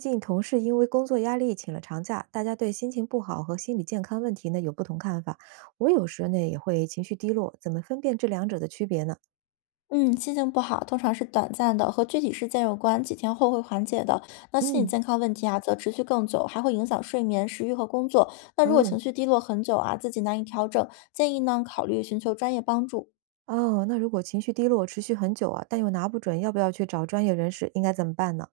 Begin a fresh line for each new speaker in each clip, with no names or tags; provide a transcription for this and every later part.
最近同事因为工作压力请了长假，大家对心情不好和心理健康问题呢有不同看法。我有时呢也会情绪低落，怎么分辨这两者的区别呢？
嗯，心情不好通常是短暂的，和具体事件有关，几天后会缓解的。那心理
嗯，
健康问题啊，则持续更久，还会影响睡眠、食欲和工作。那如果
哦
情绪低落很久啊，自己难以调整，建议呢考虑寻求专业帮助。
哦，那如果情绪低落持续很久啊，但又拿不准要不要去找专业人士，应该怎么办呢？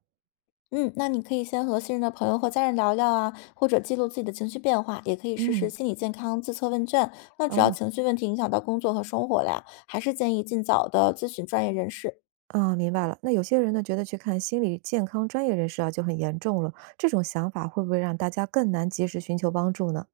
嗯，那你可以先和信任的朋友或家人聊聊啊，或者记录自己的情绪变化，也可以试试
嗯，
心理健康自测问卷。那只要
哦。
情绪问题影响到工作和生活了呀，还是建议尽早的咨询专业人士。
啊，明白了。那有些人呢觉得去看心理健康专业人士啊就很严重了，这种想法会不会让大家更难及时寻求帮助呢？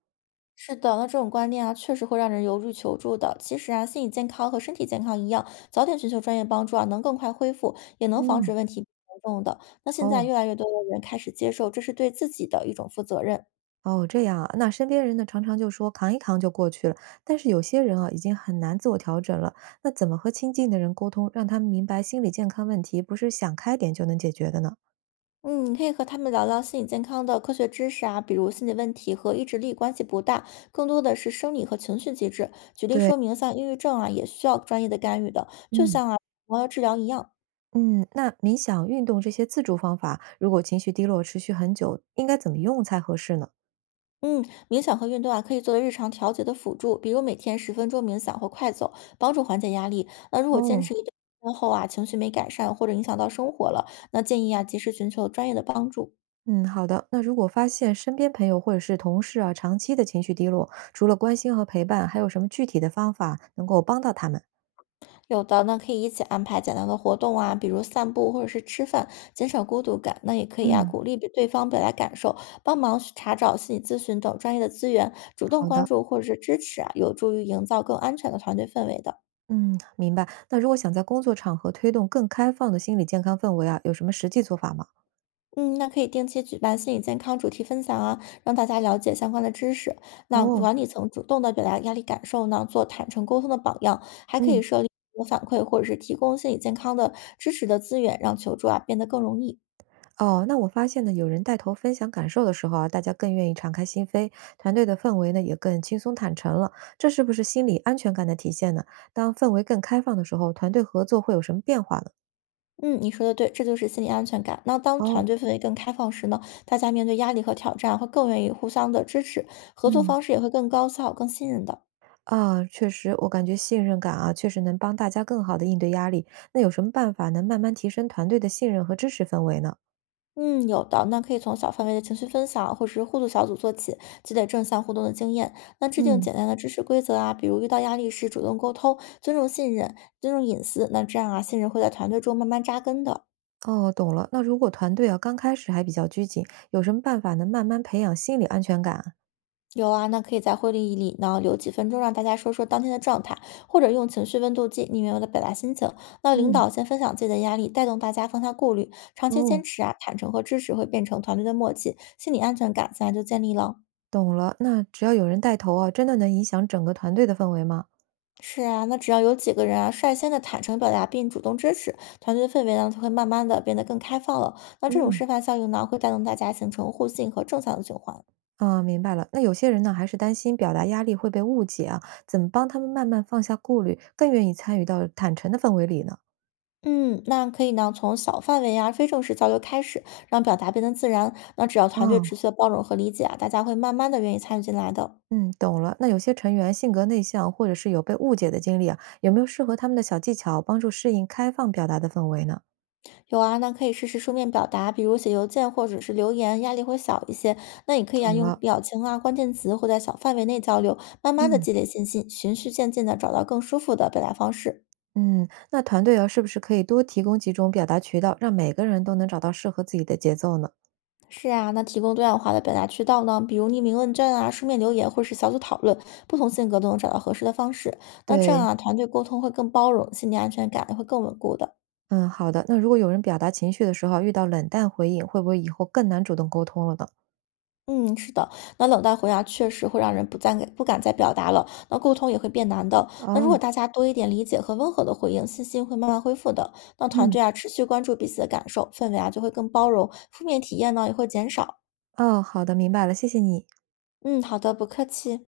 是的，那这种观念啊，确实会让人犹豫求助的。其实啊，心理健康和身体健康一样，早点寻求专业帮助啊，能更快恢复，也能防
嗯，
止问题变严重的。那现在
哦。
越来越多的人开始接受，这是对自己的一种负责任。
哦，这样啊，那身边人呢，常常就说扛一扛就过去了，但是有些人啊，已经很难自我调整了。那怎么和亲近的人沟通，让他们明白心理健康问题不是想开点就能解决的呢？
嗯，你可以和他们聊聊心理健康的科学知识啊，比如心理问题和意志力关系不大，更多的是生理和情绪机制。举例
对，
说明，像抑郁症啊，也需要专业的干预的，就
嗯。
像啊，我要治疗一样。
嗯，那冥想、运动这些自助方法，如果情绪低落持续很久，应该怎么用才合适呢？
嗯，冥想和运动啊，可以作为日常调节的辅助，比如每天10分钟冥想或快走，帮助缓解压力。那如果坚
哦，
持一段时间后啊，情绪没改善或者影响到生活了，那建议啊及时寻求专业的帮助。
嗯，好的。那如果发现身边朋友或者是同事啊，长期的情绪低落，除了关心和陪伴，还有什么具体的方法能够帮到他们？
有的呢，可以一起安排简单的活动啊，比如散步或者是吃饭，减少孤独感。那也可以啊，
嗯，
鼓励对方表达感受，帮忙去查找心理咨询等专业的资源，主动
好
关
的。
注或者是支持啊，有助于营造更安全的团队氛围的。
嗯，明白。那如果想在工作场合推动更开放的心理健康氛围啊，有什么实际做法吗？
嗯，那可以定期举办心理健康主题分享啊，让大家了解相关的知识。那
哦，
管理层主动的表达压力感受呢，做坦诚沟通的榜样，还可
嗯，
以设立我反馈或者是提供心理健康的支持的资源，让求助啊变得更容易。
哦，那我发现呢，有人带头分享感受的时候啊，大家更愿意敞开心扉，团队的氛围呢也更轻松坦诚了。这是不是心理安全感的体现呢？当氛围更开放的时候，团队合作会有什么变化呢？
嗯，你说的对，这就是心理安全感。那当团
哦，
队氛围更开放时呢，大家面对压力和挑战啊会更愿意互相的支持，合作
嗯。
方式也会更高效、更信任的。
啊，确实，我感觉信任感啊，确实能帮大家更好的应对压力。那有什么办法能慢慢提升团队的信任和支持氛围呢？
嗯，有的，那可以从小范围的情绪分享或者是互助小组做起，积累正向互动的经验。那制定
嗯，
简单的知识规则啊，比如遇到压力时主动沟通，尊重信任，尊重隐私。那这样啊，信任会在团队中慢慢扎根的。
哦，懂了。那如果团队啊刚开始还比较拘谨，有什么办法能慢慢培养心理安全感啊？
有啊，那可以在会议里呢留几分钟，让大家说说当天的状态，或者用情绪温度计逆流的表达心情。那领
嗯，
导先分享自己的压力，带动大家放下顾虑。长期
哦，
坚持啊，坦诚和支持会变成团队的默契，心理安全感自然就建立了。
懂了。那只要有人带头啊，真的能影响整个团队的氛围吗？
是啊，那只要有几个人啊，率先的坦诚表达并主动支持，团队的氛围呢就会慢慢的变得更开放了。那这种
嗯，
示范效应呢，会带动大家形成互信和正向的循环。
啊，明白了。那有些人呢，还是担心表达压力会被误解啊，怎么帮他们慢慢放下顾虑，更愿意参与到坦诚的氛围里呢？
嗯，那可以呢从小范围啊非正式交流开始，让表达变得自然。那只要团队
哦，
持续的包容和理解啊，大家会慢慢的愿意参与进来的。
嗯，懂了。那有些成员性格内向，或者是有被误解的经历啊，有没有适合他们的小技巧，帮助适应开放表达的氛围呢？
有啊，那可以试试书面表达，比如写邮件或者是留言，压力会小一些。那也可以
懂
啊，用
了。
表情啊、关键词或在小范围内交流，慢慢的
嗯。
积累信心，循序渐进的找到更舒服的表达方式。
嗯，那团队啊，是不是可以多提供几种表达渠道，让每个人都能找到适合自己的节奏呢？
是啊，那提供多样化的表达渠道呢，比如匿名问卷啊、书面留言或是小组讨论，不同性格都能找到合适的方式。那这样
对，
啊，团队沟通会更包容，心理安全感也会更稳固的。
嗯，好的。那如果有人表达情绪的时候啊遇到冷淡回应，会不会以后更难主动沟通了呢？
嗯，是的，那冷淡回答确实会让人不敢再表达了，那沟通也会变难的。那如
哦，
果大家多一点理解和温和的回应，信心会慢慢恢复的。那团
嗯。
队啊，持续关注彼此的感受，氛围啊就会更包容，负面体验呢也会减少。
哦，好的，明白了，谢谢你。
嗯，好的，不客气。